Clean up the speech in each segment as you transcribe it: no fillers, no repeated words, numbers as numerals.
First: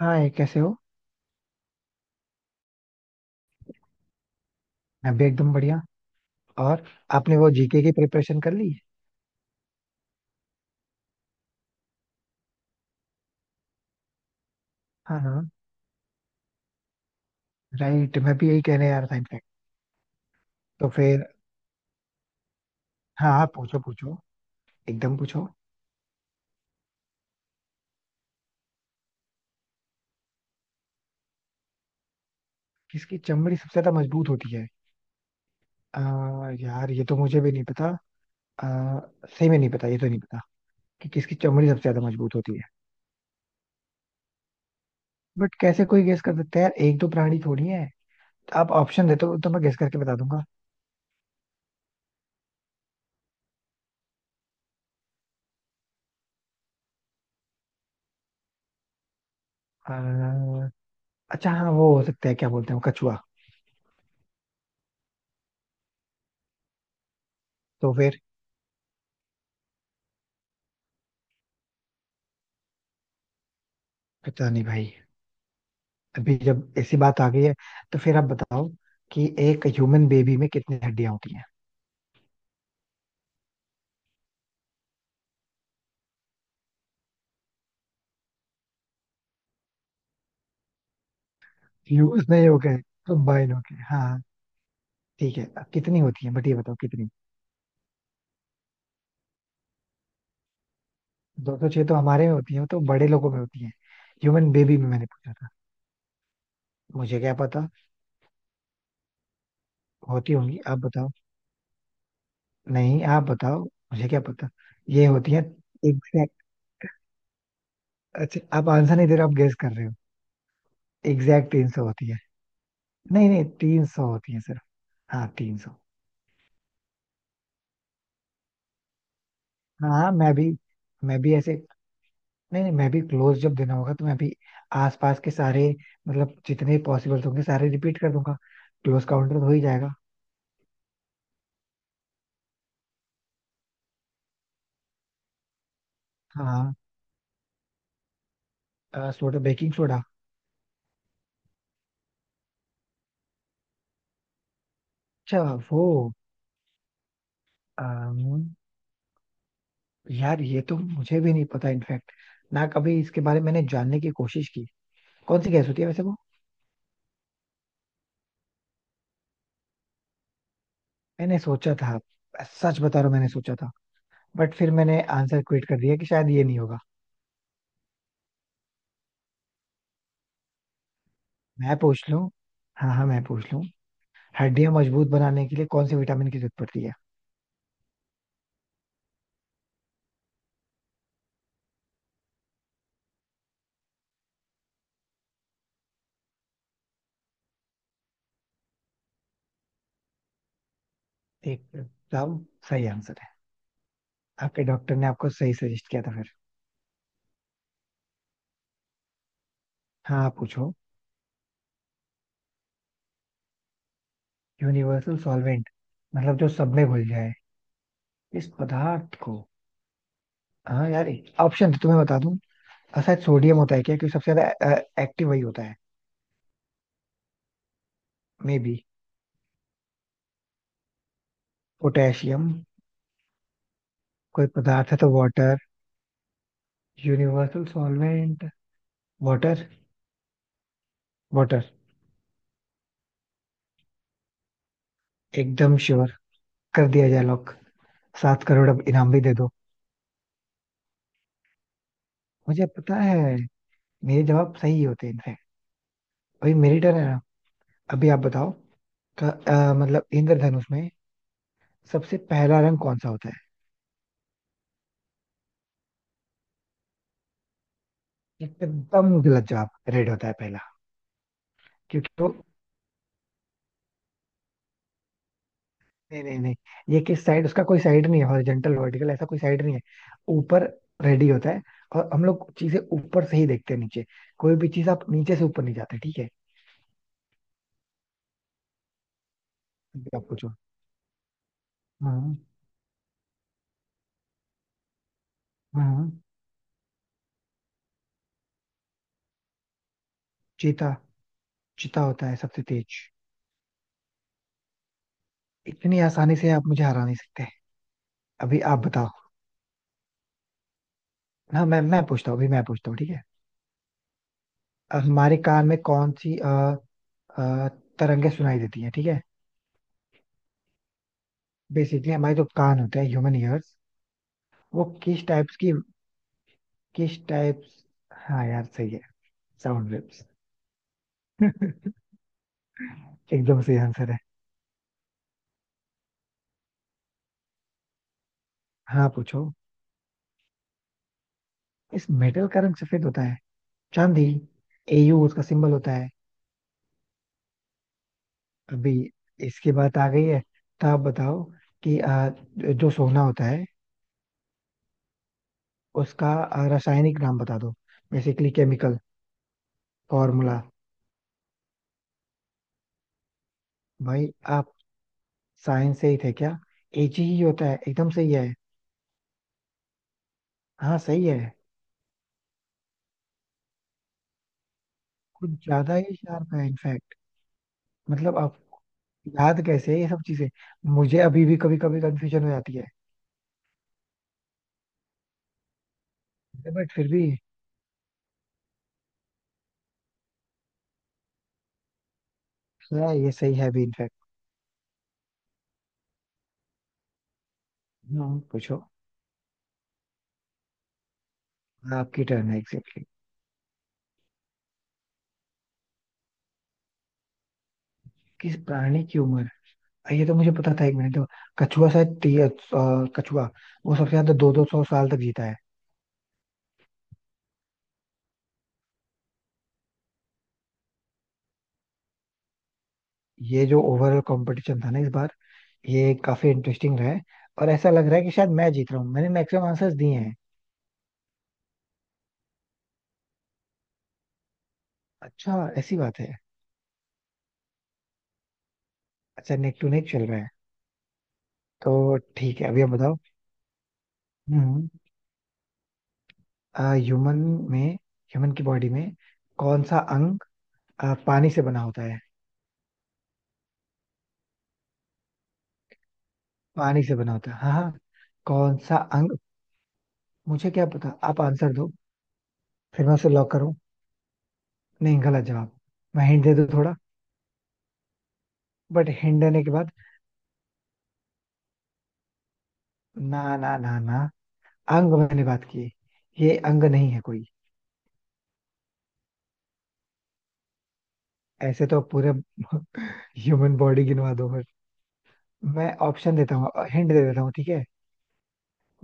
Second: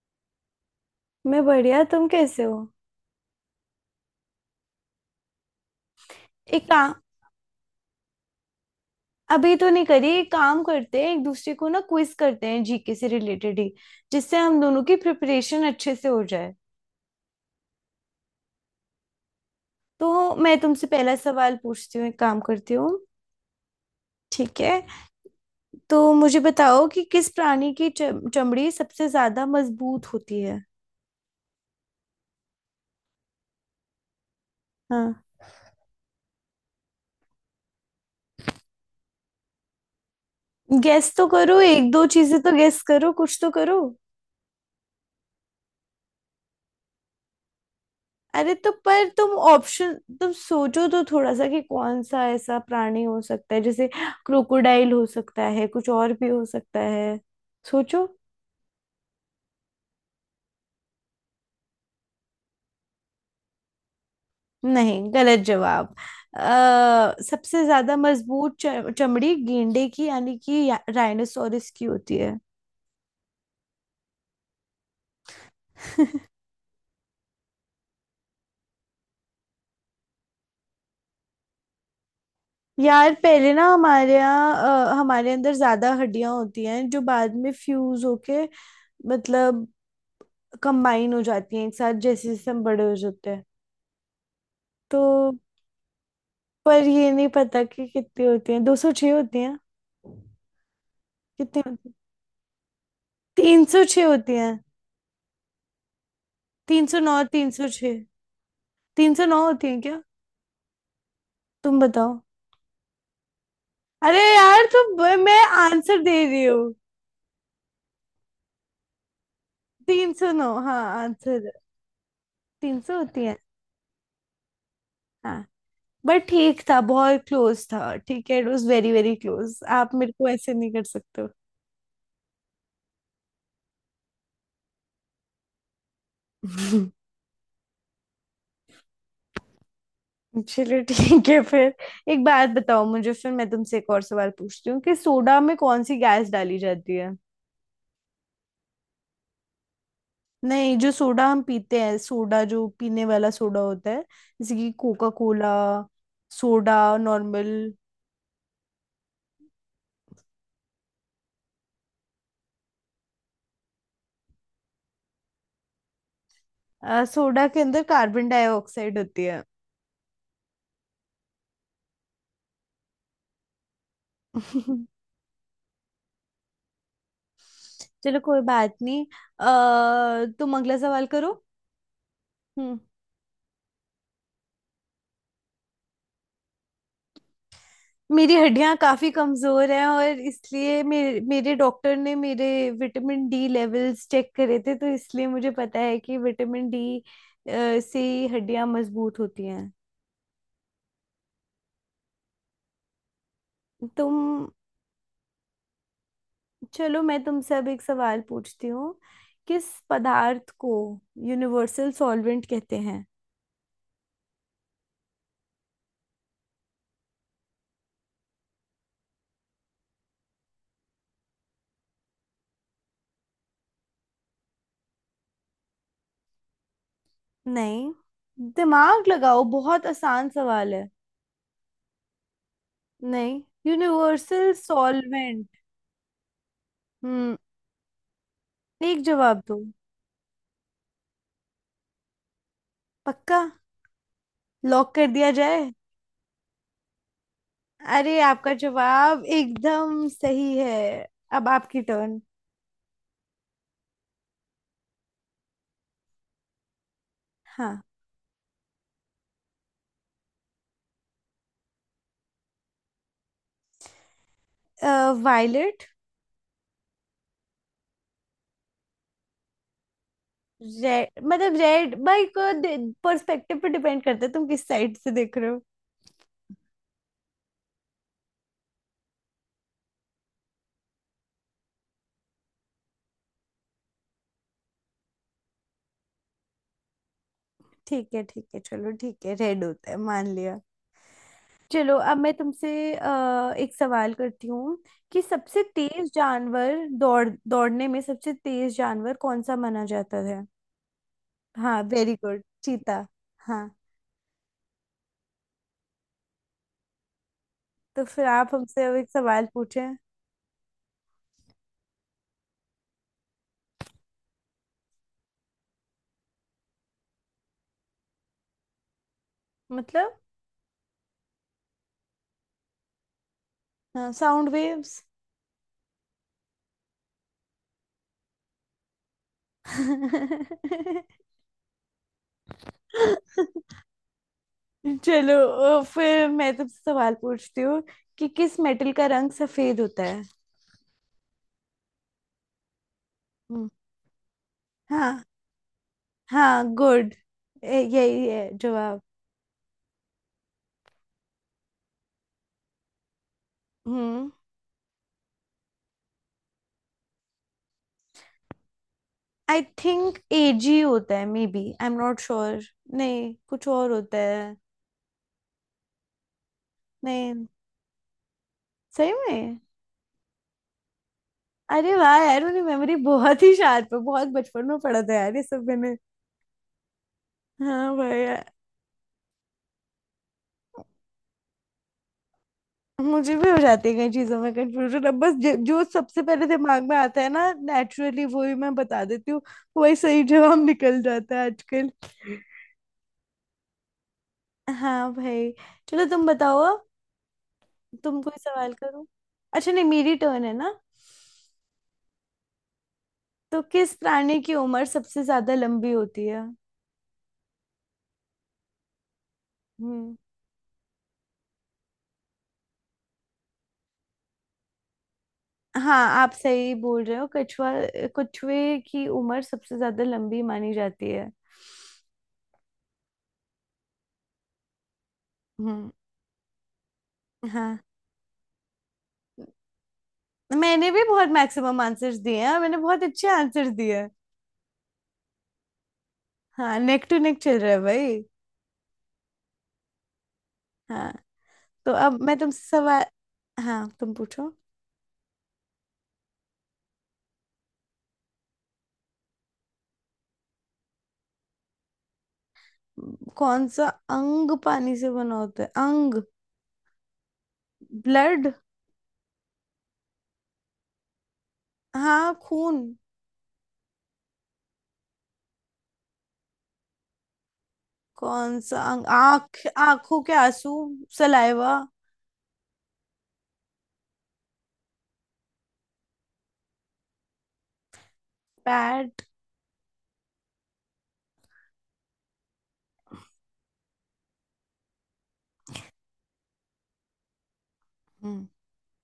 हाँ ये कैसे हो। मैं बढ़िया। तुम कैसे हो? मैं भी एकदम बढ़िया। एक और काम। आपने वो जीके की प्रिपरेशन कर ली? अभी तो नहीं करी। एक काम करते हैं, एक दूसरे को ना क्विज करते हैं, जीके से रिलेटेड ही। जिससे हम दोनों की हाँ हाँ, प्रिपरेशन अच्छे से हो जाए। राइट, मैं भी यही कहने आ रहा था इनफैक्ट। तो मैं तुमसे तो पहला फिर, सवाल पूछती हूँ, एक काम करती हूँ। हाँ आप पूछो पूछो, ठीक है। एकदम पूछो। तो मुझे बताओ कि किस प्राणी की चमड़ी सबसे ज्यादा मजबूत होती है? किसकी चमड़ी सबसे ज्यादा मजबूत होती है? हाँ। आ, यार ये तो मुझे भी नहीं पता। आ, सही में नहीं पता, ये तो नहीं पता गैस कि तो किसकी करो, चमड़ी सबसे एक ज्यादा दो मजबूत चीजें तो होती है। गैस करो, कुछ तो करो। बट कैसे कोई गेस कर सकता है यार, एक दो प्राणी थोड़ी है। अरे तो आप ऑप्शन पर देते तुम हो तो मैं गेस ऑप्शन। करके बता तुम दूंगा। सोचो तो थोड़ा सा कि कौन सा ऐसा प्राणी हो सकता है। जैसे क्रोकोडाइल हो सकता है, कुछ और भी हो सकता है। सोचो। आ, अच्छा हाँ वो हो सकता है, क्या बोलते हैं वो, कछुआ। नहीं, गलत जवाब। सबसे तो ज्यादा फिर, मजबूत चमड़ी गेंडे की यानी कि राइनोसोरस की होती है। पता नहीं भाई। अभी जब ऐसी बात आ गई है तो फिर आप बताओ कि एक ह्यूमन बेबी में कितनी हड्डियां होती हैं? यार पहले ना हमारे यहाँ हमारे अंदर ज्यादा हड्डियां होती हैं जो बाद में फ्यूज होके, मतलब कंबाइन हो जाती हैं एक साथ, फ्यूज जैसे नहीं जैसे हो हम गए, बड़े हो जाते हैं। कंबाइन हो गए, हाँ। तो। ठीक है, अब कितनी होती है बट ये बताओ पर कितनी? ये नहीं पता कि कितनी होती हैं। 206 होती हैं। दो कितनी सौ छह होती हैं? तो हमारे में होती है, तो बड़े लोगों में तीन होती है। सौ छह होती हैं। ह्यूमन बेबी में मैंने पूछा था। तीन सौ नौ, मुझे क्या तीन पता। सौ छह 309 होती हैं क्या? होती होंगी, आप बताओ। तुम बताओ। नहीं आप बताओ, मुझे अरे क्या पता। यार तुम। ये होती है मैं आंसर दे एग्जैक्ट। रही हूँ। अच्छा आप आंसर नहीं दे रहे हो, आप गेस कर रहे हो। 309, हाँ, आंसर। एग्जैक्ट 300 होती है। 300 होती नहीं है। नहीं, तीन सौ होती है सिर्फ। हाँ हाँ। 300। बट ठीक था, बहुत क्लोज था, ठीक है। It was very very close. हाँ आप हाँ, मेरे को मैं भी, ऐसे नहीं कर मैं सकते हो। भी ऐसे। नहीं नहीं, मैं भी क्लोज जब देना होगा तो मैं भी आसपास के सारे, मतलब जितने पॉसिबल होंगे सारे रिपीट कर दूंगा। क्लोज काउंटर हो ही जाएगा। चलो ठीक है फिर। एक बात बताओ मुझे, फिर मैं तुमसे एक और सवाल पूछती हूँ कि सोडा में कौन सी गैस डाली हाँ, जाती है? Soda baking soda? नहीं, जो सोडा हम पीते हैं, सोडा जो पीने वाला सोडा होता है, जैसे कि कोका अच्छा कोला। वो। Soda normal. अम, यार ये तो मुझे भी नहीं पता इनफैक्ट। ना कभी इसके बारे में मैंने जानने की कोशिश की, कौन सी गैस होती है वैसे वो। सोडा के अंदर कार्बन डाइऑक्साइड होती है। मैंने सोचा था, सच बता रहा हूँ मैंने सोचा था। बट फिर मैंने आंसर क्विट कर दिया कि शायद ये नहीं होगा। चलो कोई बात नहीं। अ, तुम अगला सवाल करो। मैं पूछ लूँ? हम्म। हाँ हाँ मैं पूछ लूँ। हड्डियां मजबूत बनाने के लिए कौन से विटामिन की जरूरत पड़ती है? मेरी हड्डियां काफी कमजोर हैं। और इसलिए मेरे मेरे डॉक्टर ने मेरे विटामिन डी लेवल्स चेक करे थे, तो इसलिए मुझे पता है कि विटामिन डी से हड्डियां मजबूत होती हैं। एक साहब सही आंसर है। तुम। आपके डॉक्टर ने आपको सही सजेस्ट किया था फिर। चलो मैं तुमसे अब एक सवाल पूछती हूँ, किस हाँ आप पदार्थ को पूछो। यूनिवर्सल सॉल्वेंट कहते हैं? Universal solvent? मतलब जो सब में घुल जाए, इस पदार्थ को। हाँ यार, ऑप्शन तो मैं बता दूं। शायद सोडियम होता है क्या, क्योंकि सबसे ज्यादा एक्टिव वही होता है। नहीं। मे बी दिमाग लगाओ, बहुत आसान सवाल है। पोटेशियम। नहीं। कोई यूनिवर्सल पदार्थ है तो solvent. Water. Hmm. Universal solvent. एक जवाब दो। वाटर। वाटर। पक्का। लॉक कर दिया जाए। एकदम श्योर। कर दिया जाए लॉक। अरे, सात आपका करोड़ अब इनाम भी जवाब दे दो। एकदम सही है। अब आपकी टर्न। मुझे पता है मेरे जवाब सही होते हैं इनफैक्ट। अभी मेरी टर्न है ना? हाँ। अभी आप बताओ। का मतलब इंद्रधनुष में सबसे पहला रंग कौन सा होता है? वायलेट। एकदम गलत जवाब। रेड होता है पहला। रेड मतलब, रेड क्योंकि भाई वो, को पर्सपेक्टिव पे डिपेंड करता है, तुम किस साइड से देख रहे हो? नहीं नहीं नहीं, ये किस साइड, उसका कोई साइड नहीं है, हॉरिजेंटल वर्टिकल ऐसा कोई साइड नहीं है। ऊपर रेड ही होता है, और हम लोग चीजें ऊपर से ही देखते हैं नीचे। कोई भी चीज आप नीचे से ऊपर नहीं जाते, ठीक है? ठीक है, ठीक है, चलो ठीक है, रेड होता है, अभी आप मान पूछो। लिया। चलो अब मैं हाँ तुमसे एक सवाल करती हूँ कि सबसे तेज हाँ, जानवर दौड़ने में सबसे तेज जानवर कौन सा माना जाता है? चीता। हाँ, चीता वेरी होता है गुड, सबसे तेज। चीता। हाँ। इतनी आसानी से आप मुझे हरा नहीं सकते। तो फिर आप अभी आप हमसे अब एक बताओ। सवाल पूछें। हाँ मैं पूछता हूँ, अभी मैं पूछता हूँ, ठीक है। हमारे कान में कौन सी अ, तरंगे सुनाई देती हैं, ठीक है? मतलब। बेसिकली हमारे जो कान होते हैं, ह्यूमन ईयर्स, साउंड वो वेव्स। किस टाइप्स की, किस टाइप्स? हाँ यार सही है, साउंड वेव्स। एकदम सही आंसर है। चलो फिर मैं तुमसे सवाल पूछती हूँ कि किस मेटल का हाँ रंग पूछो। सफेद होता है? इस मेटल का रंग सफेद होता है? हम्म। चांदी। एयू हाँ। उसका सिंबल होता है। हाँ, गुड। यही है अभी जवाब। इसकी बात आ गई है तो आप बताओ कि जो सोना होता है, हम्म। उसका रासायनिक नाम बता दो, basically chemical I think formula. AG होता है, may be I am not sure. नहीं, कुछ और होता भाई है। आप साइंस से ही थे क्या? एजी ही नहीं। होता है, एकदम सही है। सही में। हाँ सही है। अरे वाह यार, मेरी मेमोरी बहुत ही शार्प है। बहुत बचपन में पढ़ा था यार ये कुछ सब मैंने। ज्यादा ही शार्प है इनफैक्ट। हाँ भाई मतलब यार। आप याद कैसे है ये सब चीजें? मुझे अभी भी कभी कभी कंफ्यूजन हो जाती है। मुझे भी हो जाती है कई चीजों में कंफ्यूजन। अब बस जो जो सबसे पहले दिमाग बट में फिर आता भी। है ना नेचुरली, वो ही मैं बता देती हूँ। वही सही जवाब निकल जाता है आजकल। हाँ, ये सही है भी इनफैक्ट। हाँ भाई। चलो तुम बताओ। तुम हाँ कोई सवाल पूछो। करो। अच्छा नहीं, मेरी टर्न है ना। आपकी टर्न है एग्जैक्टली। तो किस प्राणी की उम्र सबसे ज्यादा लंबी होती है? किस प्राणी की उम्र? हम्म। ये तो मुझे पता था, एक मिनट तो। कछुआ शायद, कछुआ। वो सबसे ज्यादा दो दो सौ साल तक जीता है। हाँ, आप सही बोल रहे हो, कछुआ। कछुए की उम्र सबसे ज्यादा लंबी मानी जाती है। ये जो ओवरऑल कंपटीशन था ना इस बार, हम्म। ये काफी इंटरेस्टिंग रहा है। और हाँ। ऐसा लग रहा है कि शायद मैं जीत रहा हूँ, मैंने मैक्सिमम आंसर्स दिए हैं। मैंने भी बहुत मैक्सिमम आंसर्स दिए हैं। मैंने बहुत अच्छे आंसर्स दिए हैं। अच्छा ऐसी बात है। हाँ, नेक टू नेक चल रहा है भाई। अच्छा नेक टू नेक चल रहा है। हाँ। तो तो अब मैं तुमसे ठीक है, अभी आप सवाल। बताओ। हाँ, तुम पूछो। हम्म। ह्यूमन में, ह्यूमन की बॉडी में कौन सा अंग पानी से बना होता है? कौन सा अंग पानी से बना होता है, अंग? पानी से बना होता है, हाँ हाँ। ब्लड। कौन सा अंग, मुझे क्या पता, आप आंसर दो। हाँ, खून। फिर मैं उसे लॉक करूं? नहीं गलत जवाब। मैं हिंट दे दूं थोड़ा? कौन सा अंग? बट हिंट आंख? देने के बाद। आंखों के आंसू? सलाइवा? ना ना ना ना, अंग मैंने बात की, ये अंग नहीं है कोई। पैड? ऐसे तो पूरे ह्यूमन बॉडी गिनवा दो फिर। मैं ऑप्शन देता हूँ, हिंट दे देता हूँ, ठीक है? हम्म।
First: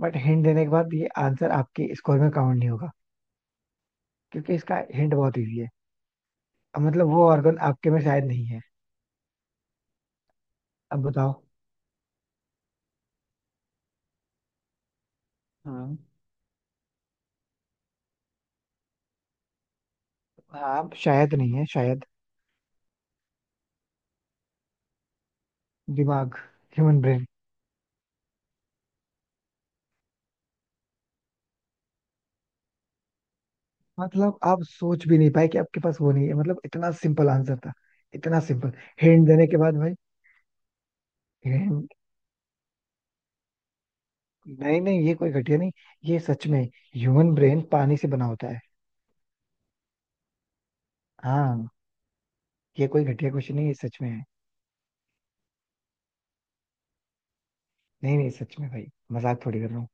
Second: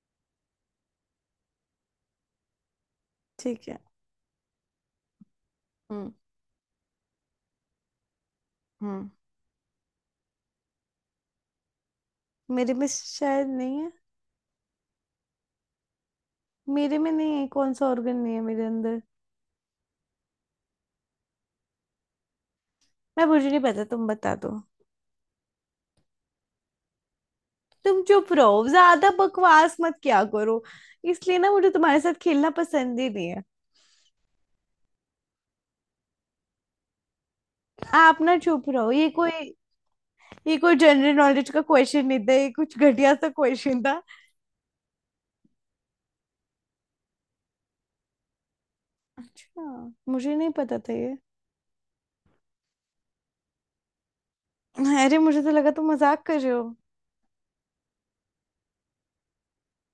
बट हिंट देने के बाद ये आंसर आपके स्कोर में काउंट नहीं होगा, ठीक है। क्योंकि इसका हिंट बहुत इजी है। हम्म। अब मतलब वो ऑर्गन आपके में शायद नहीं है। हम्म। अब बताओ। मेरे में शायद नहीं है। हाँ। मेरे में नहीं है? कौन सा ऑर्गन नहीं है मेरे अंदर? आप शायद नहीं है, शायद। मैं मुझे नहीं पता, तुम बता दो। दिमाग, ह्यूमन ब्रेन। तुम चुप रहो, ज्यादा बकवास मत किया करो। इसलिए ना मुझे तुम्हारे साथ खेलना पसंद ही नहीं है। मतलब आप सोच भी नहीं पाए कि आपके पास वो नहीं है, मतलब इतना सिंपल आंसर था। आप ना इतना चुप सिंपल, रहो, ये हिंट कोई। देने के बाद भाई। ये कोई जनरल नॉलेज का हिंट। क्वेश्चन नहीं था, ये कुछ घटिया सा क्वेश्चन था। नहीं नहीं, ये कोई घटिया नहीं, ये सच में ह्यूमन ब्रेन पानी से बना होता है। अच्छा। मुझे नहीं पता था ये। हाँ, ये कोई घटिया क्वेश्चन नहीं, ये सच में है। अरे मुझे तो लगा तुम मजाक कर रहे हो। नहीं नहीं सच में भाई, मजाक थोड़ी कर रहा हूँ।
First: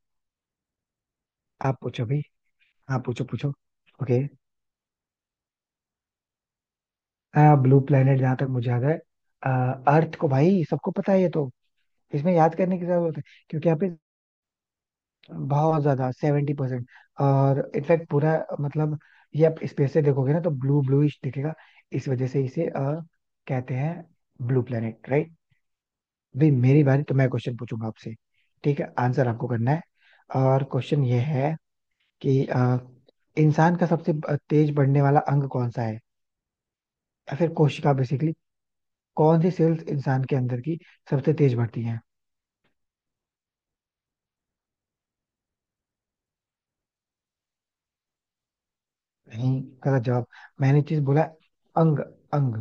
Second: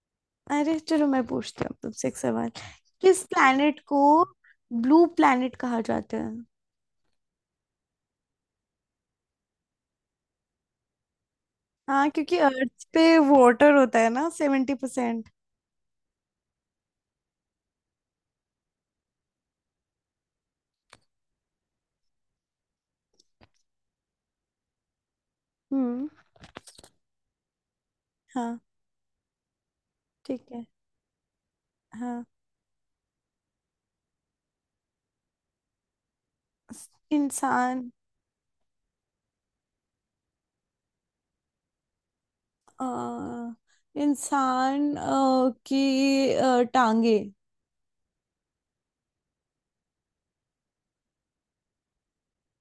अरे चलो, मैं पूछती हूँ अब आप पूछो तुमसे एक भाई, सवाल। आप किस पूछो पूछो। प्लैनेट को ओके। ब्लू प्लैनेट कहा जाता है? ब्लू प्लेनेट, जहां तक मुझे याद है, अर्थ को, भाई सबको पता है ये तो। हाँ इसमें क्योंकि याद करने अर्थ की पे जरूरत है, क्योंकि वाटर यहाँ पे होता है ना, 70%। बहुत ज्यादा 70%, और इनफैक्ट पूरा, मतलब ये आप स्पेस से देखोगे ना तो ब्लू ब्लूइश दिखेगा, इस वजह से इसे कहते हैं ब्लू प्लेनेट, राइट? हम्म। भाई मेरी बारी, तो मैं क्वेश्चन पूछूंगा आपसे, हाँ। ठीक है? आंसर आपको करना है, ठीक है। और क्वेश्चन ये है हाँ। कि इंसान का सबसे तेज बढ़ने वाला अंग कौन सा है, या फिर इंसान कोशिका बेसिकली, कौन सी सेल्स इंसान के अंदर की सबसे तेज बढ़ती है? अ, इंसान की टांगे। नहीं गलत जवाब। मैंने चीज बोला है, अंग, अंग।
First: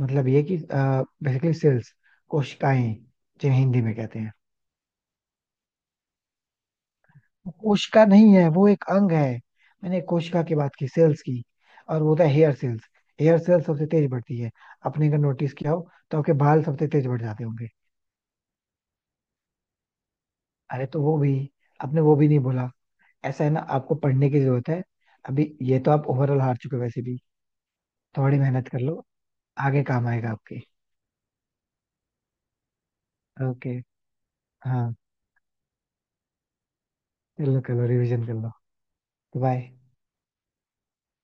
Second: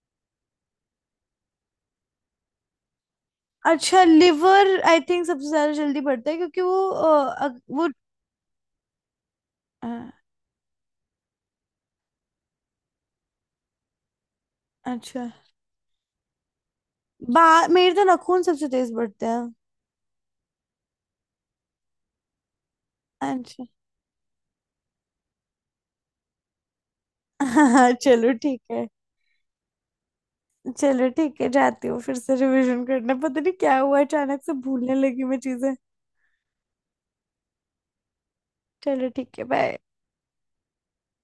मतलब ये कि बेसिकली सेल्स, कोशिकाएं, जिन्हें हिंदी में अच्छा, कहते हैं। लिवर आई थिंक सबसे ज्यादा जल्दी बढ़ता है क्योंकि वो वो। कोशिका नहीं है, वो एक अंग है। अ, मैंने कोशिका की बात की, सेल्स की, और वो था हेयर सेल्स। हेयर सेल्स सबसे तेज बढ़ती है। अपने अगर अच्छा। नोटिस किया हो तो आपके बाल सबसे तेज बढ़ बा जाते होंगे। मेरे तो नाखून सबसे तेज बढ़ते हैं। अरे तो वो भी आपने वो भी नहीं बोला। ऐसा है ना, अच्छा। आपको पढ़ने की जरूरत है। अभी ये तो आप ओवरऑल हार चुके हो वैसे भी। चलो थोड़ी ठीक मेहनत कर है। लो, आगे काम आएगा आपके। चलो ठीक है, जाती हूँ फिर से रिवीजन करना। पता नहीं ओके। क्या हुआ, अचानक से भूलने हाँ, लगी मैं चीजें। कर लो कर लो, रिविजन कर लो। चलो ठीक है, बाय। बाय।